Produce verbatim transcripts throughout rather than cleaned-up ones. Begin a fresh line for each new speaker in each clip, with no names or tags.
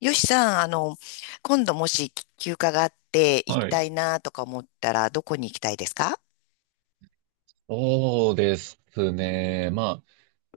よしさん、あの、今度もし休暇があって行き
は
た
い。
いなとか思ったら、どこに行きたいですか？
そうですね。まあ、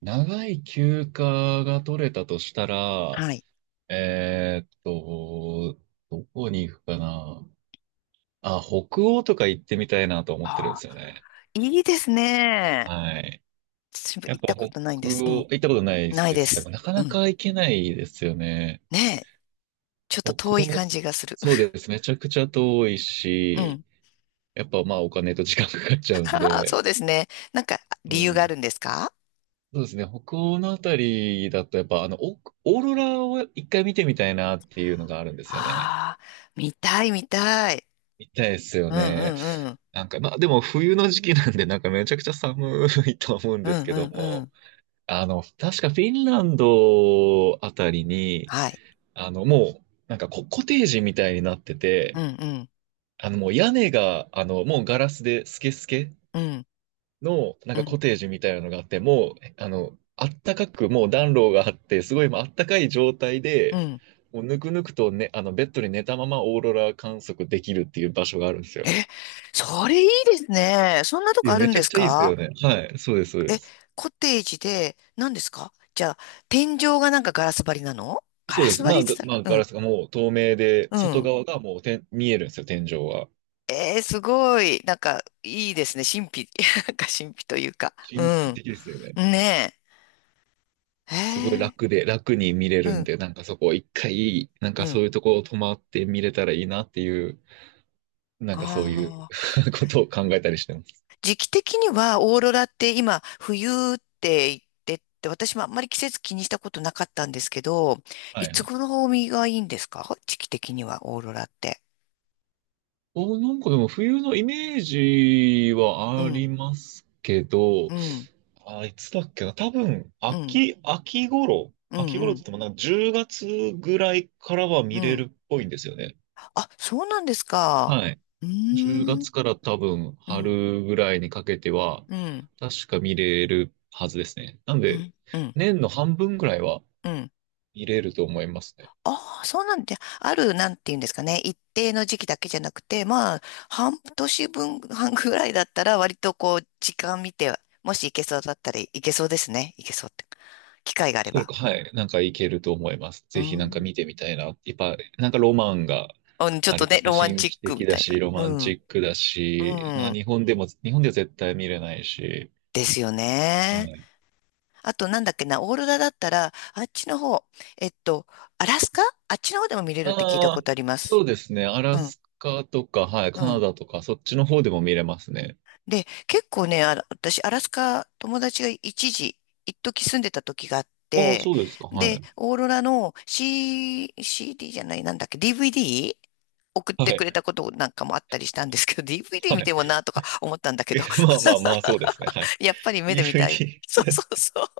長い休暇が取れたとしたら、
はい。
えーっと、どこに行くかな。あ、北欧とか行ってみたいなと思
あ
ってるんで
あ、
すよね。
いいですね。
はい。
私も
やっ
行っ
ぱ
た
北
ことないんです。う
欧、
ん。
行ったことない
ない
で
で
すか？
す。
なか
う
な
ん。
か行けないですよね。
ねえ。ちょっ
北
と遠い
欧、
感じがする。
そうですね。めちゃくちゃ遠い
う
し、
ん。
やっぱまあお金と時間かかっちゃうん
そ
で、
うですね。なんか、
そ
理
うな
由が
ん
あ
で
るんで
す。
すか？
そうですね。北欧のあたりだと、やっぱ、あの、オオーロラを一回見てみたいなっていうのがあるんですよね。
ああー、見たい見たい。
見たいですよ
うんう
ね。
んうん。
なんか、まあ、でも冬の時期なんで、なんかめちゃくちゃ寒いと思うん
う
です
ん
け
う
ど
んう
も、
ん。
あの、確かフィンランドあたりに、
はい。
あの、もう、なんかコ、コテージみたいになって
う
て、
んうん
あの、もう屋根が、あの、もうガラスでスケスケ
うん
の、なん
う
かコ
ん
テージみたいなのがあって、もう、あの、あったかく、もう暖炉があって、すごいもうあったかい状態
う
で、
ん。
もうぬくぬくとね、あの、ベッドに寝たままオーロラ観測できるっていう場所があるんですよ。
え、それいいですね。そんなと
い
こ
や、
ある
め
ん
ちゃ
で
く
す
ちゃいいです
か？
よね。はい、そうです、そうで
え、
す。
コテージで、何ですか？じゃあ、天井がなんかガラス張りなの？ガ
そう
ラ
で
ス
す。
張
ま
りっ
あ、
て
が
言っ
まあ、
た
ガ
ら、
ラスがもう透明で、
うん、
外
うん。
側がもうてん見えるんですよ、天井は。
えー、すごい。なんか、いいですね。神秘、なんか神秘というか。う
神秘
ん。
的ですよね。
ねえ。へ
すごい
え、
楽で、楽に見れ
う
るん
ん、
で、なんかそこ一回、なんか
う
そ
ん。
ういうとこ泊まって見れたらいいなっていう、なんかそういう
ああ。
ことを考えたりしてます。
時期的には、オーロラって今、冬って言ってって、私もあんまり季節気にしたことなかったんですけど、
は
い
い
つ
はい。
頃がいいんですか？時期的には、オーロラって。
お、なんかでも冬のイメージ
う
はあ
ん、
りますけ
う
ど、
ん、
あ、いつだっけな。多分、
うん、
秋、秋頃、
う
秋
ん、う
頃って言
ん。
ってもなんかじゅうがつぐらいからは
う
見れ
ん、
るっぽいんですよね。
あ、そうなんですか。
はい。
うー
10
ん、
月から多分
うん、
春ぐらいにかけては、
うん、
確か見れるはずですね。なん
う
で、
ん、うん、
年の半分ぐらいは
うん。
見れると思いますね。
ああ、そうなんで、ある、なんていうんですかね。一定の時期だけじゃなくて、まあ、半年分、半ぐらいだったら、割とこう、時間見て、もし行けそうだったら行けそうですね。行けそうって。機会があれ
それ
ば。
か、はい。なんかいけると思います。
う
ぜひなんか
ん。
見てみたいな。やっぱ、なんかロマンが
うん、ちょっ
あ
と
りま
ね、
すね。
ロマン
神
チッ
秘
クみ
的
た
だ
い
し、
な。
ロ
う
マンチ
ん、
ックだし、
う
な
ん。
日本でも、日本では絶対見れないし。
ですよ
は
ね。
い。
あと、なんだっけな、オーロラだったら、あっちの方、えっと、アラスカ、あっちの方でも見れるって聞いた
あ
こ
あ、
とありま
そ
す。
うですね。アラ
うん、
スカとか、はい。
う
カナ
ん。
ダとか、そっちの方でも見れますね。
で、結構ね、あら、私、アラスカ、友達が一時、一時住んでた時があっ
ああ、
て、
そうですか。は
で、
い。
オーロラの C、シーディー じゃない、なんだっけ、ディーブイディー? 送っ
は
てく
い。
れたことなんかもあったりしたんですけど、ディーブイディー 見
は
て
い。
もな とか思ったんだけ
え
ど、
まあまあまあ、そうですね。はい。
やっぱり 目で見たい。そう
ディーブイディー。
そうそう。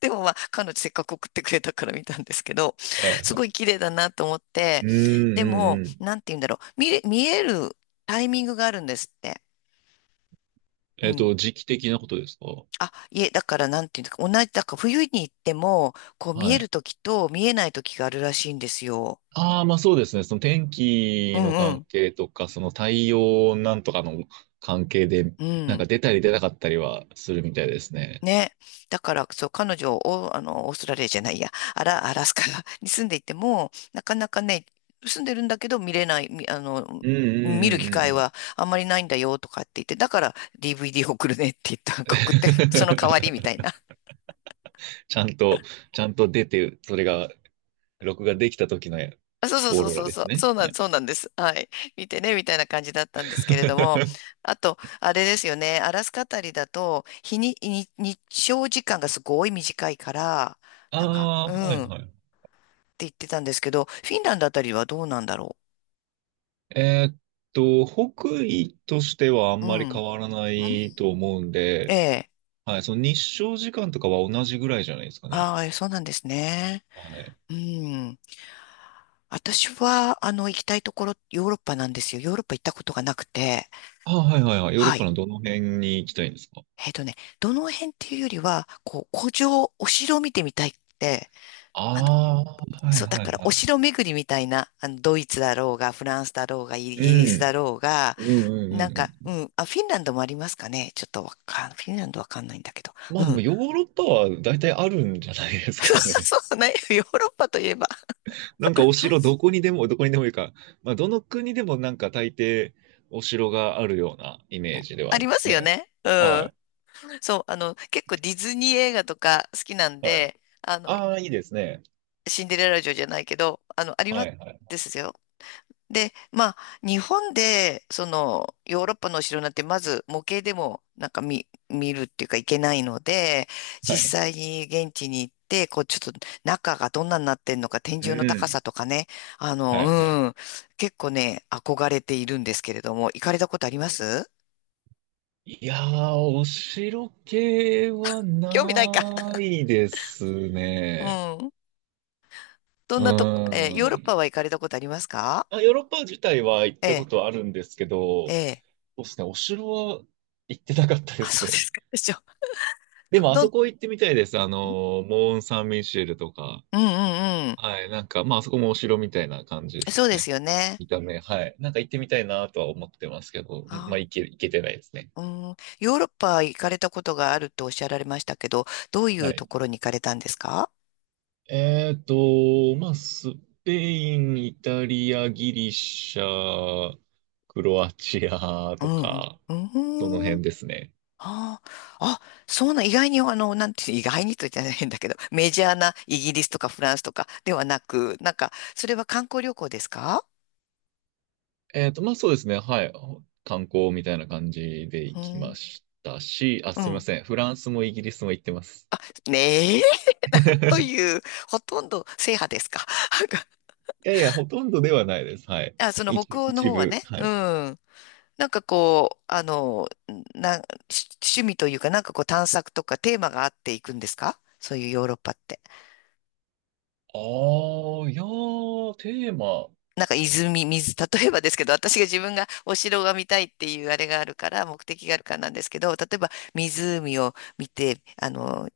でもまあ、彼女せっかく送ってくれたから見たんですけど、
はいは
すご
い。
い綺麗だなと思って、
うん
で
う
も、
んうん。
なんて言うんだろう、見れ、見えるタイミングがあるんですって。う
えっ
ん。
と、時期的なことですか？
あ、いえ、だからなんていうんですか、同じ、だから冬に行っても、こう見
は
える
い。
時と見えない時があるらしいんですよ。
ああ、まあそうですね。その天
う
気の
んう
関
ん。
係とか、その太陽なんとかの関係で、
う
なんか
ん。
出たり出なかったりはするみたいですね。
ね。だから、そう、彼女を、あの、オーストラリアじゃないや、アラ、アラスカ に住んでいても、なかなかね、住んでるんだけど見れない、みあの、
うんう
見
ん
る
う
機
んうんう
会
ん。
はあんまりないんだよとかって言って、だから ディーブイディー 送るねって言った、送って、その代わりみたいな。
ちゃんと、ちゃんと出て、それが、録画できた時の
あそうそう
オー
そう
ロラ
そう
で
そ
す
う、
ね。
そうな
は
ん、
い。
そうなんです。はい。見てね、みたいな感じだったんですけれども。あと、あれですよね、アラスカあたりだと、日に、に日照時間がすごい短いから、
あ
なんか、
あ、
う
はい
ん。
はい。
言ってたんですけど、フィンランドあたりはどうなんだろ
えーっと、北緯としてはあ
う。
ん
う
ま
ん。
り
う
変
ん、
わらないと思うん
え
で、
え。
はい、その日照時間とかは同じぐらいじゃないですかね。
ああ、そうなんですね。
はい。
うん。私は、あの、行きたいところ、ヨーロッパなんですよ。ヨーロッパ行ったことがなくて。
あ、はいはいはい。ヨーロッ
は
パ
い。
のどの辺に行きたいんですか？
えっとね、どの辺っていうよりは、こう、古城、お城を見てみたいって、あの、
ああ、はい
そう、だ
はい
から、
は
お
い。
城巡りみたいな、あの、ドイツだろうが、フランスだろうが、イ
う
ギリスだ
ん。
ろうが、
うんう
なん
んうん
か、
う
うん、あ、フィンランドもありますかね。ちょっとわかん、フィンランドわかんないんだけど。
ん。ま
う
あでも
ん。
ヨーロッパは大体あるんじゃないで す
そう
かね。
そうね。ヨーロッパといえば、
なんかお城どこにでも、どこにでもいいか。まあどの国でもなんか大抵お城があるようなイメージでは
あ
あり
り
ま
ます
す
よ
ね。
ね。う
は
ん。
い。
そう、あの、結構ディズニー映画とか好きなん
はい。
で、あの、
ああ、いいですね。
シンデレラ城じゃないけど、あの、ありま
は
す
いはい。
ですよ。で、まあ、日本で、その、ヨーロッパのお城なんて、まず模型でも、なんか見、見るっていうかいけないので、
はい。
実際に現地に行って、こう、ちょっと中がどんなになってんのか、天
う
井の高
ん。
さとかね、あ
はいはい。
の、うん、結構ね、憧れているんですけれども、行かれたことあります？
いやー、お城系は
興味ないか。
ないです
う
ね。
ん。ど
う
ん
ー
なとこ、えーヨーロッパ
ん。
は行かれたことありますか？
あ、ヨーロッパ自体は行っ
え
たこ
え、
とはあるんですけど、
え
そ
え。
うですね、お城は行ってなかったで
あ、
す
そうで
ね。
すか。でしょ。
で
ど、
も、あ
どん、
そ
ん、
こ行ってみたいです。あの、モーン・サン・ミシェルとか。
うんうんう
はい、なんか、まあ、あそこもお城みたいな感じで
ん。
す
そう
よ
です
ね。
よね。
見た目、はい。なんか行ってみたいなとは思ってますけど、まあ、
あ、
行け、行けてないですね。
うん。ヨーロッパ行かれたことがあるとおっしゃられましたけど、どうい
は
うと
い。
ころに行かれたんですか？
えっと、まあ、スペイン、イタリア、ギリシャ、クロアチア
う
と
ん
か、
う
その
ん。うん。
辺ですね。
ああ、あ、そうな、意外に、あの、なんて、意外にと言ったら変だけど、メジャーなイギリスとかフランスとかではなく、なんか、それは観光旅行ですか？
えっと、まあそうですね。はい。観光みたいな感じで
う
行きま
ん。
したし、あ、
う
すみま
ん。
せん。フランスもイギリスも行ってます。
ねえ、なんと いう、ほとんど制覇ですか。
いやいや、ほとんどではないです。はい。
あ、その
一、
北欧の
一
方は
部。
ね、
は
う
い。
ん。なんかこう、あの、な、し趣味というか、なんかこう探索とかテーマがあっていくんですか？そういうヨーロッパって。
ああ、いやー、テーマ。
なんか泉、水、例えばですけど、私が自分がお城が見たいっていうあれがあるから、目的があるからなんですけど、例えば湖を見て、あの、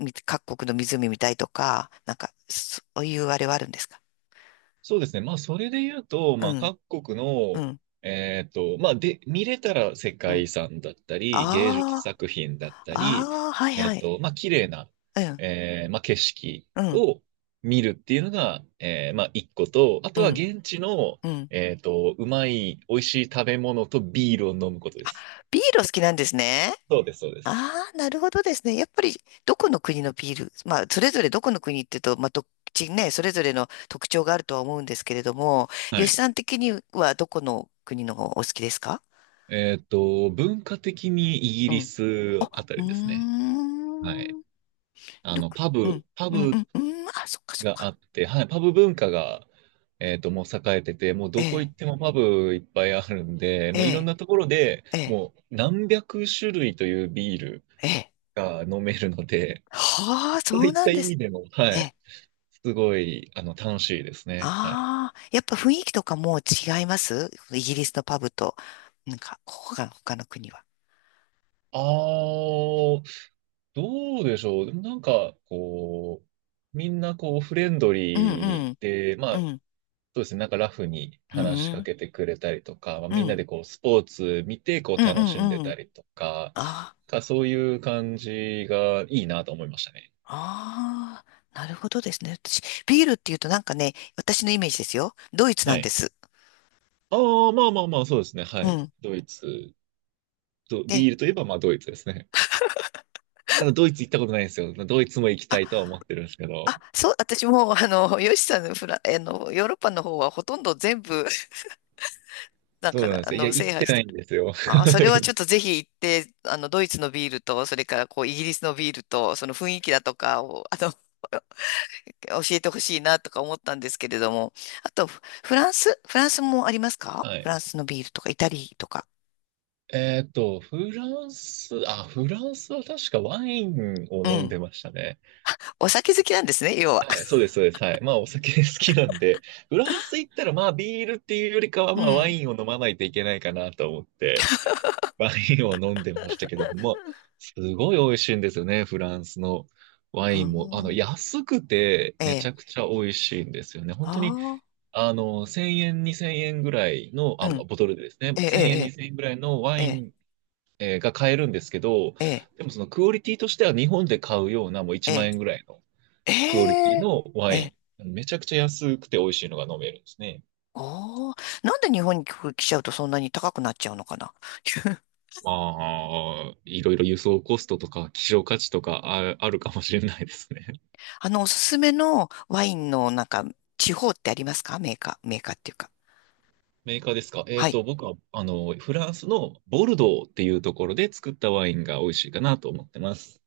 み各国の湖見たいとか、なんか、そういうあれはあるんですか？
そうですね。まあ、それで言うと、
う
まあ、
ん、
各国
う
の、
ん、
えっと、まあ、で、見れたら世
う
界
ん。
遺産だったり、芸術
あ
作品だ
あ、
ったり、
ああ、はい
え
は
っ
い。
と、まあ、綺麗な、
うん、
えーまあ、景色
うん、
を見るっていうのが、えーまあ、一個と、あ
う
とは
ん、
現地の、
うん。
えっと、うまい、美味しい食べ物とビールを飲むことです。
ビールお好きなんですね。
そうです、そうです。
ああ、なるほどですね。やっぱり、どこの国のビール、まあ、それぞれどこの国っていうと、まあ、どっちね、それぞれの特徴があるとは思うんですけれども、
は
吉
い。
さん的にはどこの国のお好きですか？
えっと、文化的にイギ
う
リ
ん。
スあ
あ、
た
うー
りですね。はい。
ん。
あ
ど
の、
こ、
パ
う
ブ、
ん、
パ
うん、う
ブ
ん、うん。あ、そっかそっ
があ
か。
って、はい、パブ文化が、えっと、もう栄えてて、もう
え
どこ行
え、
ってもパブいっぱいあるんで、
え
もういろん
え、
なところで
ええ、
もう何百種類というビール
ええ。
が飲めるので、
はあ、そ
そうい
う
っ
な
た
んで
意
す。
味でも、は
え
い、
え、
すごい、あの、楽しいですね。はい。
ああ、やっぱ雰囲気とかもう違います？イギリスのパブと、なんか、ここが他の国は。
あー、どうでしょう。でもなんか、こう、みんなこう、フレンド
うんう
リー
ん、
で、ま
う
あ、
ん、
そうですね。なんかラフに
う
話しか
ん、
けてくれたりとか、まあ、
うん、う
みんな
ん、
でこうスポーツ見てこ
うん。
う楽しんで
う
た
ん、
りとか、
あ
かそういう感じがいいなと思いましたね。
あ、ああ、なるほどですね。私、ビールっていうとなんかね、私のイメージですよ。ドイツな
は
んで
い。
す。
ああ、まあまあまあ、そうですね。は
う
い。
ん。
ドイツ、ド
で、
ビールといえばまあドイツですね。ただドイツ行ったことないんですよ。ドイツも行き
あ、
たいとは思ってるんですけ
あ、
ど。
そう、私も、あの、ヨシさんのフラ、あの、ヨーロッパの方はほとんど全部、なん
そ
か、
うなんで
あ
すよ。いや、
の、
行
制
って
覇し
な
て、
いんですよ。
あー、それはちょ っとぜひ行って、あの、ドイツのビールと、それからこう、イギリスのビールと、その雰囲気だとかを、あの、教えてほしいなとか思ったんですけれども。あと、フフランス、フランスもありますか？
はい。
フランスのビールとか、イタリーとか。
えっと、フランス、あ、フランスは確かワインを
う
飲ん
ん。
でましたね。
お酒好きなんですね、要は。
はい、そうです、そうです。はい。まあ、お酒 好きなんで、フランス行ったら、まあ、ビールっていうよりかは、
う
まあ、ワ
ん。
インを飲まないといけないかなと思って、ワインを飲んでましたけど、まあ、すごい美味しいんですよね、フランスのワ
う
インも。あの、
ん。
安くて、
え
めち
え。
ゃくちゃ美味しいんですよね。本当に、
あ
あの、せんえん、にせんえんぐらいの、
あ。
あ、
う
ボ
ん。
トルでですね、
ええ、
せんえん、
え
にせんえんぐらいのワ
え、え
イ
え、
ン、えーが買えるんですけど、
ええ、
でもそのクオリティとしては日本で買うようなもう
え
いちまん
え。
円ぐらいの
え
クオリティ
え。
のワ
え
イ
え。
ン。めちゃくちゃ安くて美味しいのが飲めるんですね。
おお、なんで日本に来ちゃうとそんなに高くなっちゃうのかな。
まあ、いろいろ輸送コストとか希少価値とかあ、あるかもしれないですね。
あの、おすすめのワインのなんか、地方ってありますか？メーカー、メーカーっていうか。
メーカーですか？え
は
っ
い。
と、僕は、あの、フランスのボルドーっていうところで作ったワインが美味しいかなと思ってます。